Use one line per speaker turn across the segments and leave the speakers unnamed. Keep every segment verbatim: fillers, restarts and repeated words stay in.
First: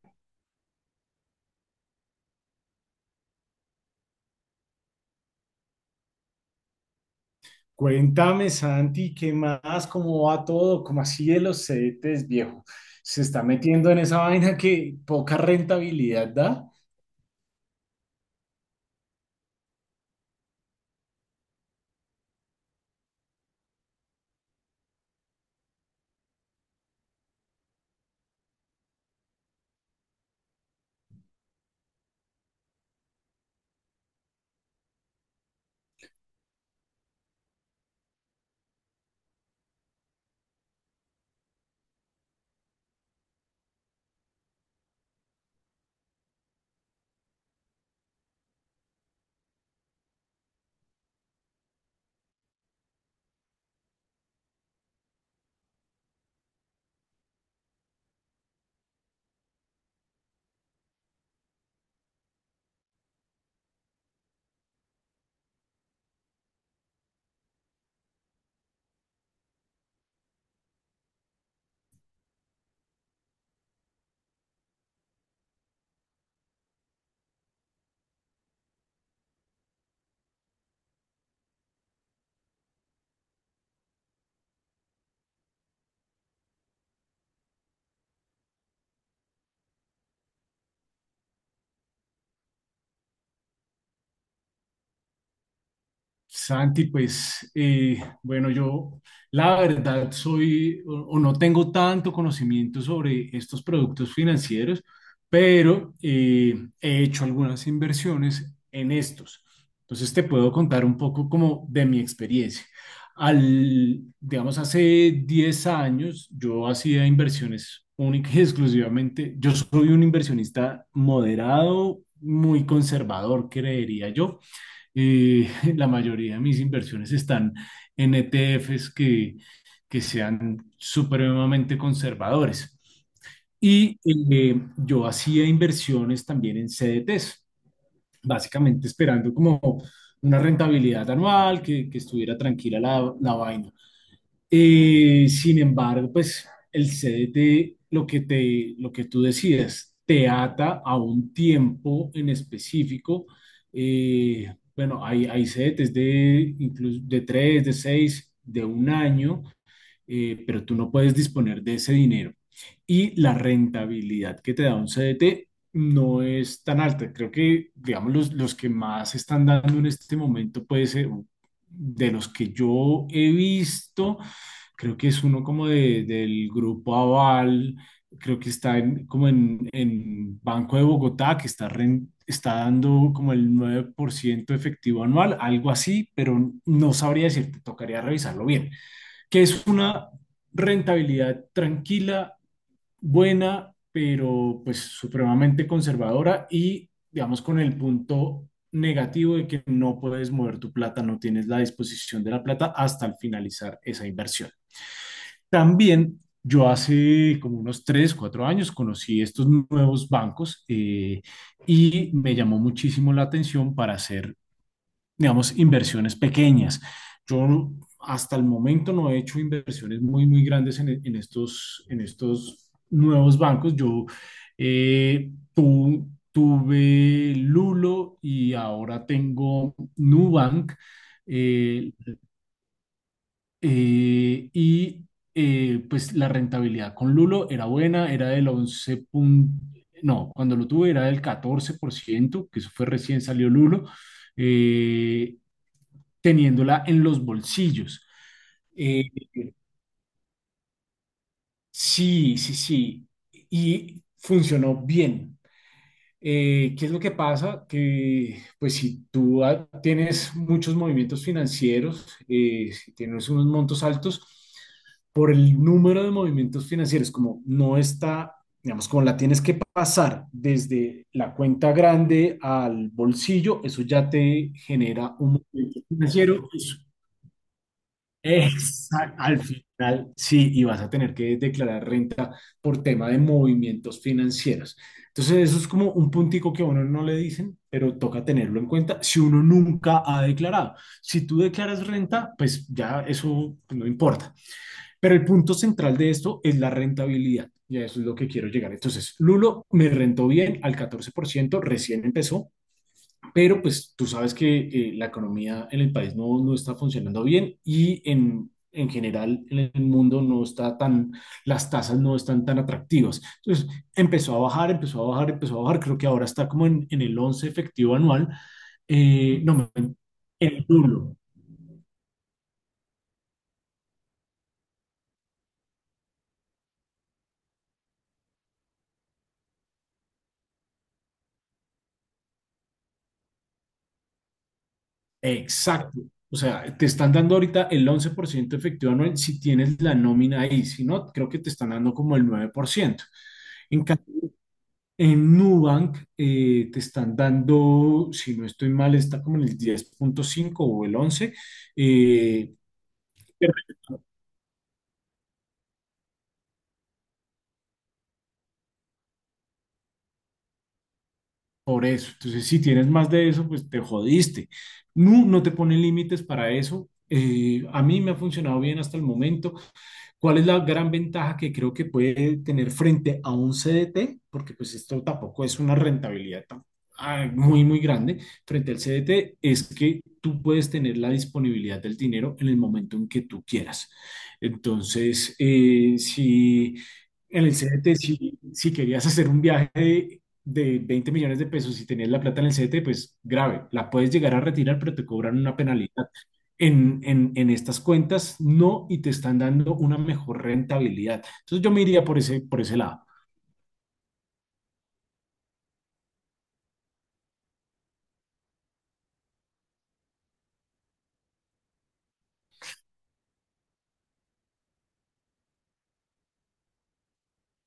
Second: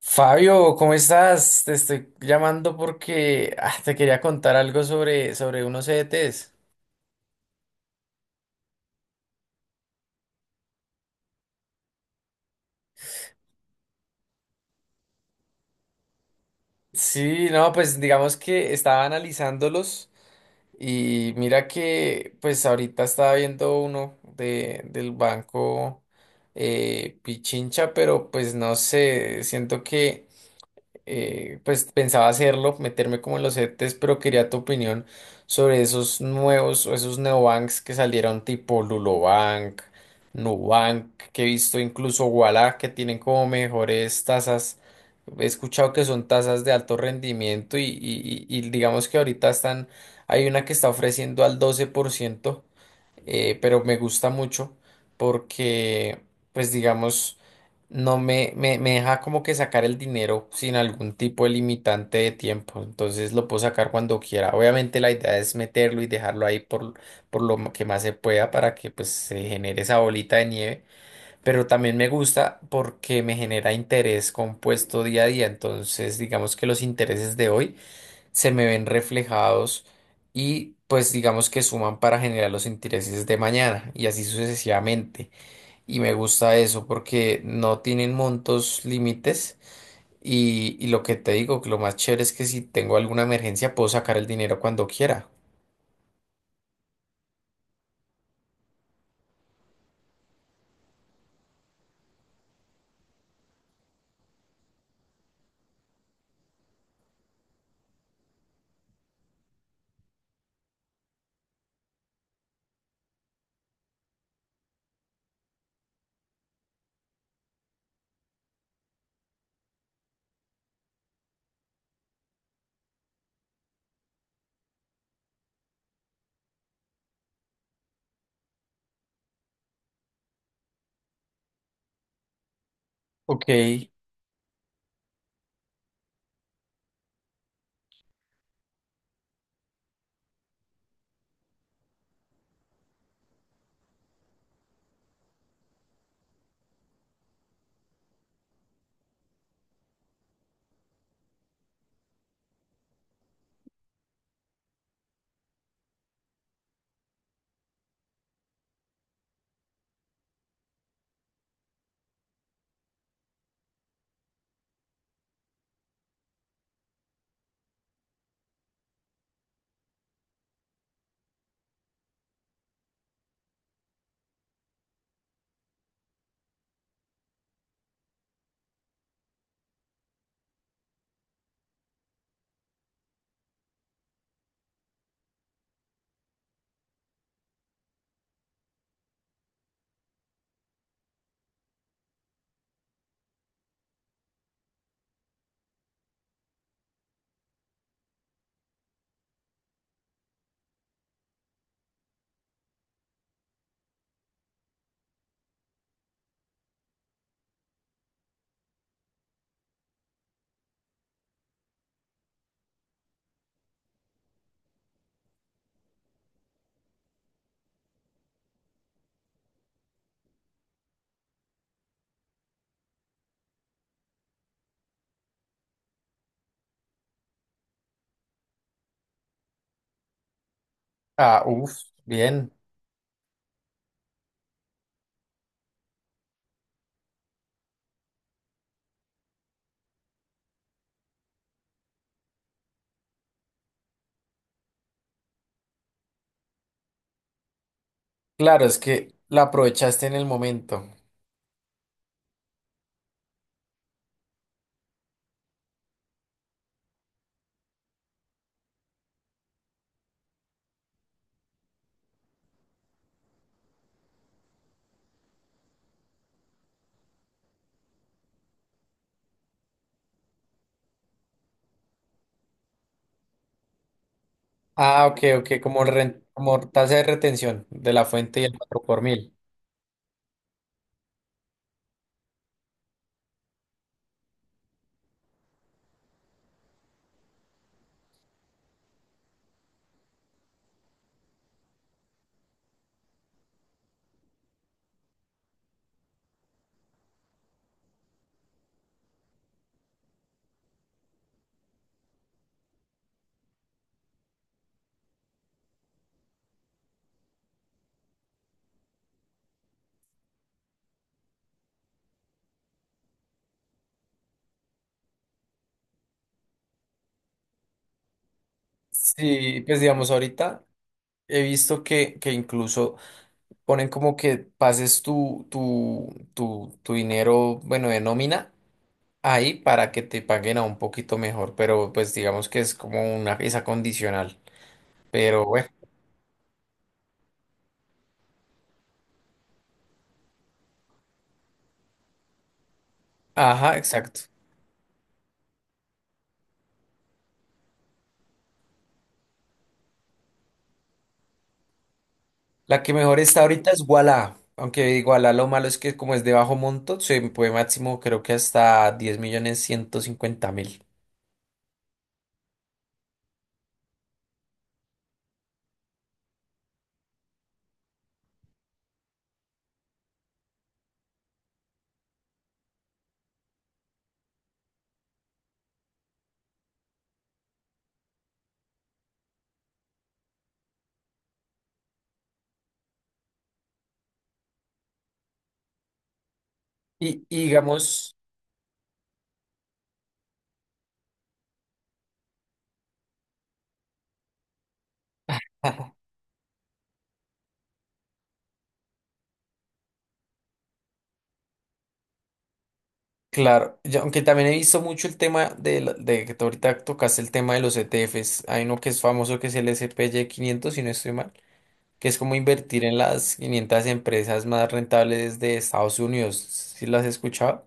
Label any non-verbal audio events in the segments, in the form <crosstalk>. Fabio, ¿cómo estás? Te estoy llamando porque ah, te quería contar algo sobre, sobre unos E Ts.
Cuéntame, Santi, ¿qué más? ¿Cómo va todo? ¿Cómo así de los C D Ts, viejo? Se está metiendo en esa vaina que poca rentabilidad da.
Sí, no, pues digamos que estaba analizándolos y mira que pues ahorita estaba viendo uno de, del banco eh, Pichincha, pero pues no sé, siento que eh, pues pensaba hacerlo, meterme como en los E Ts, pero quería tu opinión sobre esos nuevos o esos neobanks que salieron tipo Lulobank, Nubank, que he visto incluso Ualá, que tienen como mejores tasas. He escuchado que son tasas de alto rendimiento y, y- y- y digamos que ahorita están, hay una que está ofreciendo al doce por ciento eh, pero me gusta mucho porque, pues digamos, no me, me, me deja como que sacar el dinero sin algún tipo de limitante de tiempo, entonces lo puedo sacar cuando quiera. Obviamente la idea es meterlo y dejarlo ahí por, por lo ma- que más se pueda para que pues se genere esa bolita de nieve, pero también me gusta porque me genera interés compuesto día a día, entonces digamos que los intereses de hoy se me ven reflejados y pues digamos que suman para generar los intereses de mañana y así sucesivamente. Y me gusta eso porque no tienen montos límites y, y lo que te digo, que lo más chévere es que si tengo alguna emergencia puedo sacar el dinero cuando quiera.
Santi, pues eh, bueno, yo la verdad soy o, o no tengo tanto conocimiento sobre estos productos financieros, pero eh, he hecho algunas inversiones en estos. Entonces te puedo contar un poco como de mi experiencia. Al, digamos, hace diez años yo hacía inversiones única y <laughs> exclusivamente. Yo soy un inversionista moderado, muy conservador, creería yo. Eh, <laughs> la mayoría de mis inversiones están en E T Fs que, que sean supremamente conservadores.
Ok,
Y eh, yo hacía inversiones también en C D Ts, básicamente esperando como una rentabilidad anual, que, que estuviera tranquila la, la vaina. Eh, sin embargo, pues el C D T, lo que te, lo que tú decías, te ata a un tiempo en específico. Eh, bueno, hay, hay C D Ts de incluso de tres, de seis, de un año, eh, pero tú no puedes disponer de ese dinero. Y la rentabilidad que te da un C D T no es tan alta. Creo que, digamos, los, los que más están dando en este momento puede ser de los que yo he visto, creo que es uno como de, del grupo Aval, creo que está en, como en, en Banco de Bogotá, que está, ren- está dando como el nueve por ciento efectivo anual, algo así, pero no sabría decirte, tocaría revisarlo bien, que es una rentabilidad tranquila, buena, pero pues supremamente conservadora y digamos con el punto negativo de que no puedes mover tu plata, no tienes la disposición de la plata hasta el finalizar esa inversión. También yo hace como unos tres, cuatro años conocí estos nuevos bancos, eh, y me llamó muchísimo la atención para hacer, digamos, inversiones pequeñas. Yo hasta el momento no he hecho inversiones muy, muy grandes en, en estos, en estos nuevos bancos. Yo eh, tu- tuve Lulo y ahora tengo Nubank.
ah, uff,
Eh,
bien.
eh, y eh, pues la rentabilidad con Lulo era buena, era del once punto no, cuando lo tuve era del catorce por ciento, que eso fue recién salió Lulo, eh, teniéndola en los bolsillos.
Claro, es
Eh,
que la aprovechaste en el momento.
sí, sí, sí, y funcionó bien. Eh, ¿qué es lo que pasa? Que pues si tú ah, tienes muchos movimientos financieros, eh, si tienes unos montos altos, por el número de movimientos financieros, como no está, digamos, como la tienes que pasar desde la cuenta grande al bolsillo, eso ya te
Ah,
genera
ok,
un
ok,
movimiento
como, ren-
financiero.
como
Eso,
tasa de retención de la fuente y el cuatro por
exacto,
mil.
al final sí, y vas a tener que declarar renta por tema de movimientos financieros. Entonces, eso es como un puntico que a uno no le dicen, pero toca tenerlo en cuenta si uno nunca ha declarado. Si tú declaras renta, pues ya eso no importa. Pero el punto central de esto es la rentabilidad. Y a eso es lo que quiero llegar. Entonces, Lulo me rentó bien al catorce por ciento, recién empezó, pero pues tú sabes que eh, la economía en el país no, no está funcionando bien y en, en, general en el mundo no está tan, las tasas no están tan atractivas. Entonces empezó a bajar, empezó a bajar, empezó a bajar. Creo que ahora está como en, en el once efectivo anual. Eh,
Sí,
no,
pues
en
digamos ahorita.
el duro.
He visto que, que incluso ponen como que pases tu, tu, tu, tu dinero, bueno, de nómina ahí para que te paguen a un poquito mejor, pero pues digamos que es como una esa condicional. Pero bueno,
Exacto. O sea, te están dando ahorita el once por ciento efectivo anual si tienes la nómina ahí. Si no, creo que te están dando como el nueve por ciento.
ajá,
En
exacto.
En Nubank, eh, te están dando, si no estoy mal, está como en el diez punto cinco o el once, eh,
La que mejor está ahorita es Wala, aunque Wala lo malo es que como es de bajo monto, se puede máximo creo que hasta diez millones ciento cincuenta mil.
por eso. Entonces, si tienes más de eso, pues te jodiste. No, no te pone límites para eso. Eh, a mí me ha funcionado bien hasta el momento. ¿Cuál es la gran ventaja que creo que puede tener frente a un C D T? Porque pues esto tampoco es una rentabilidad tan- ah, muy, muy grande. Frente al C D T es que tú puedes tener la disponibilidad del dinero en el momento en que tú quieras. Entonces, eh, si
Y, y
en el C D T,
digamos.
si, si querías hacer un viaje de veinte millones de pesos y tenías la plata en el C D T, pues grave, la puedes llegar a retirar, pero te cobran una
<laughs>
penalidad. En, en, en estas cuentas no, y te están dando una mejor rentabilidad. Entonces yo me iría por ese, por ese, lado.
Claro, yo- aunque también he visto mucho el tema de, la- de que tú ahorita tocaste el tema de los E T Fs. Hay uno que es famoso que es el S P S P Y quinientos si no estoy mal, que es como invertir en las quinientas empresas más rentables de Estados Unidos. ¿Sí las has escuchado?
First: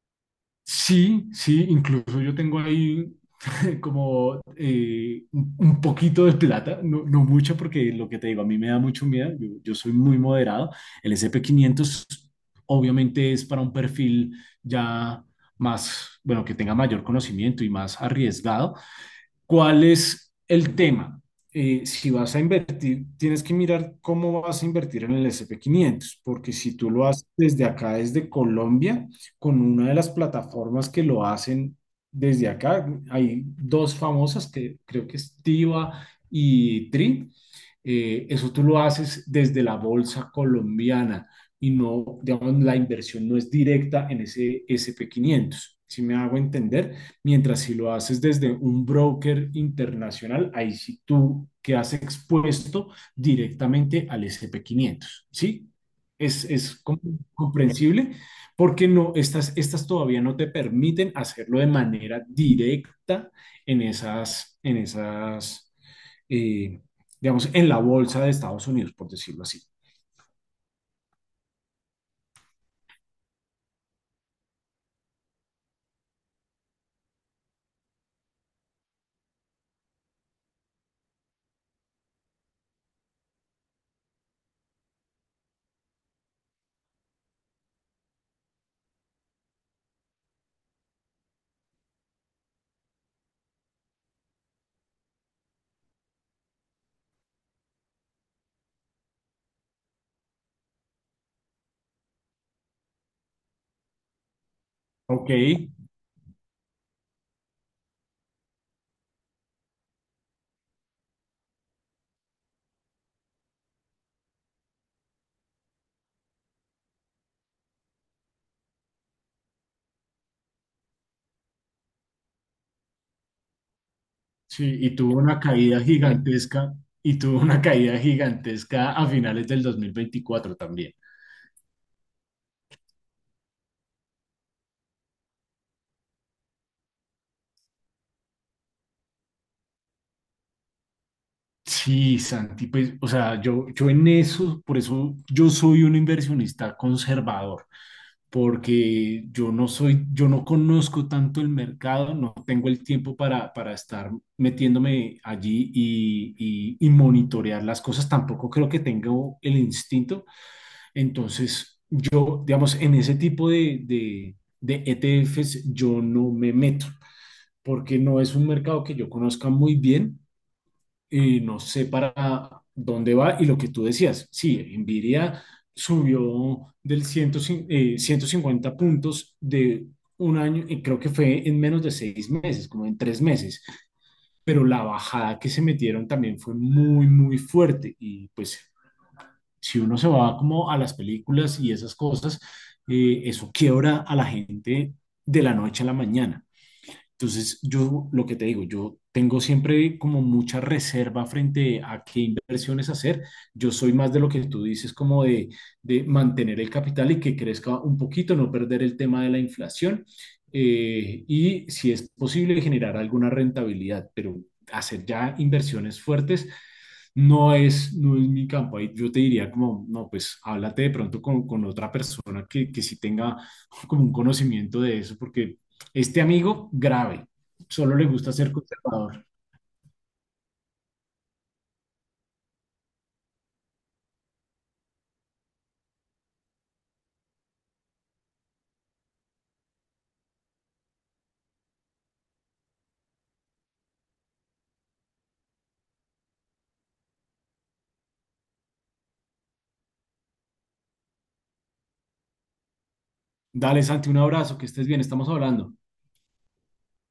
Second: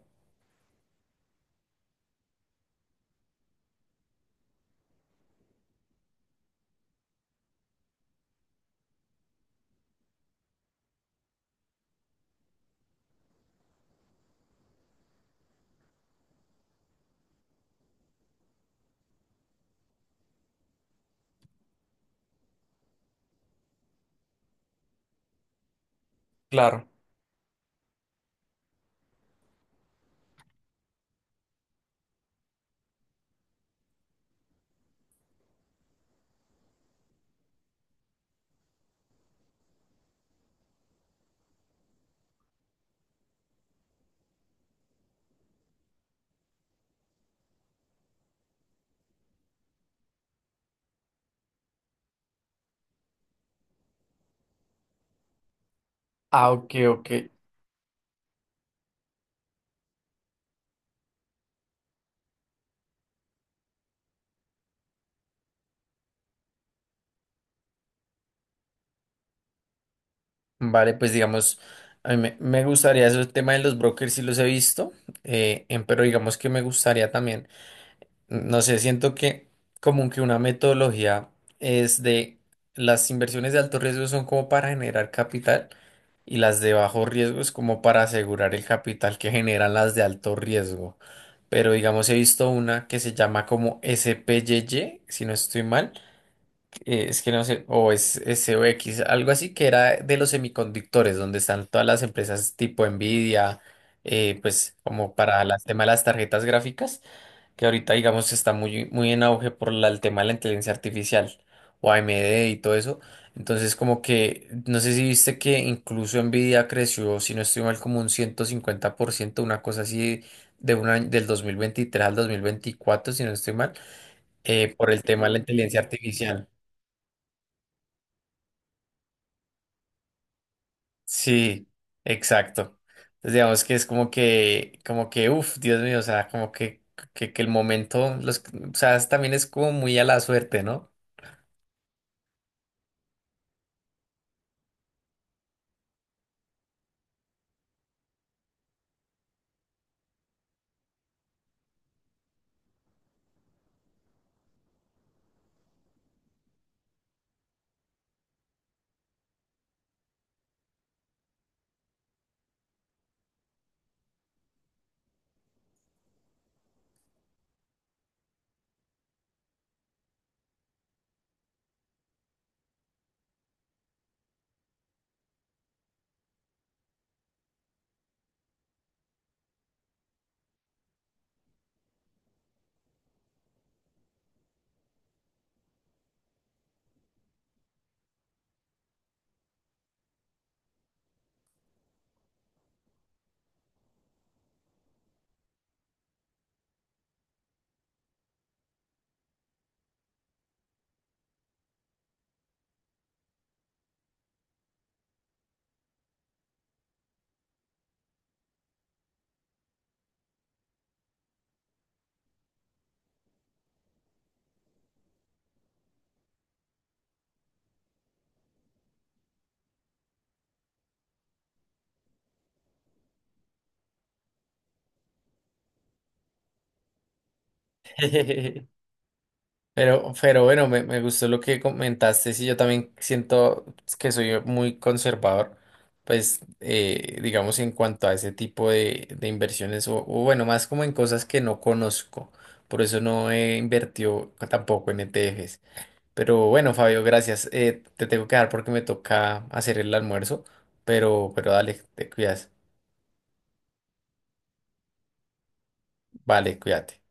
Sí, sí, incluso yo tengo ahí <laughs> como eh, un un poquito de plata, no, no mucho porque lo que te digo, a mí me da mucho miedo, yo, yo soy muy moderado. El S P quinientos obviamente es para un perfil ya más, bueno, que tenga mayor conocimiento y más arriesgado. ¿Cuál es el tema? Eh, si vas a invertir, tienes que mirar cómo vas a invertir en el S&P quinientos, porque si
Claro.
tú lo haces desde acá, desde Colombia, con una de las plataformas que lo hacen desde acá, hay dos famosas que creo que es Tiva y Tri. Eh, eso tú lo haces desde la bolsa colombiana y no, digamos, la inversión no es directa en ese S&P quinientos. Si me hago entender. Mientras si lo haces desde un broker internacional, ahí sí tú quedas expuesto directamente al sp quinientos, ¿sí? Es,
Ah, ok,
es
ok.
comprensible porque no, estas, estas todavía no te permiten hacerlo de manera directa en esas, en esas, eh, digamos, en la bolsa de Estados Unidos, por decirlo así.
Vale, pues digamos, a mí me, me gustaría eso, el tema de los brokers, sí los he visto, eh, em, pero digamos que me gustaría también. No sé, siento que como que una metodología es de las inversiones de alto riesgo son como para generar capital y las de bajo riesgo es como para asegurar el capital que generan las de alto riesgo. Pero digamos, he visto una que se llama como S P Y Y, si no estoy mal, eh, es que no sé, o es S O X, algo así que era de los semiconductores, donde están todas las empresas tipo Nvidia, eh, pues como
Ok,
para las tema de las tarjetas gráficas que ahorita, digamos, está muy, muy en auge por la- el tema de la inteligencia artificial o A M D y todo eso. Entonces, como que, no sé si viste que incluso Nvidia creció, si no estoy mal, como un ciento cincuenta por ciento una cosa así de un año, del dos mil veintitrés al dos mil veinticuatro si no estoy mal, eh,
sí,
por
y
el
tuvo
tema de la
una
inteligencia
caída
artificial.
gigantesca, y tuvo una caída gigantesca a finales del dos mil veinticuatro también.
Sí, exacto. Entonces, digamos que es como que, como que, uff, Dios mío, o sea, como que, que, que el momento, los, o sea, también es como muy a la suerte, ¿no?
Sí, Santi, pues, o sea, yo, yo en eso, por eso yo soy un inversionista conservador, porque yo no soy, yo no conozco tanto el mercado, no tengo el tiempo para, para estar metiéndome allí y, y, y monitorear las cosas, tampoco creo que tengo el instinto, entonces yo, digamos, en ese tipo de, de, de E T Fs yo no me meto, porque no es un mercado que yo conozca muy bien y no sé para dónde va. Y lo que tú decías, sí, Nvidia subió del ciento cincuenta, eh, ciento cincuenta puntos de un año, y creo que fue en menos de seis meses, como en tres meses, pero la bajada que se metieron también fue muy, muy fuerte. Y pues si uno se va como a las películas y esas cosas, eh, eso quiebra a la gente de la noche a la mañana. Entonces, yo lo que te digo, yo tengo siempre como mucha reserva frente a qué inversiones hacer. Yo soy más de lo que tú dices, como de, de, mantener el capital y que crezca un poquito, no perder el tema de la inflación, eh, y si es posible generar alguna rentabilidad, pero hacer ya inversiones fuertes no es, no es mi campo. Ahí yo te diría como, no, pues háblate de pronto con, con, otra persona que, que sí tenga como un conocimiento de eso, porque este amigo, grave, solo le gusta ser
<laughs>
conservador.
Pero, pero bueno, me, me gustó lo que comentaste. Sí, yo también siento que soy muy conservador, pues eh, digamos en cuanto a ese tipo de, de inversiones, o, o bueno, más como en cosas que no conozco. Por eso no he invertido tampoco en E T Fs. Pero bueno, Fabio, gracias. Eh, te tengo que dar porque me toca hacer el almuerzo, pero, pero dale, te cuidas.
Dale, Santi, un abrazo, que estés bien, estamos hablando.
Vale, cuídate.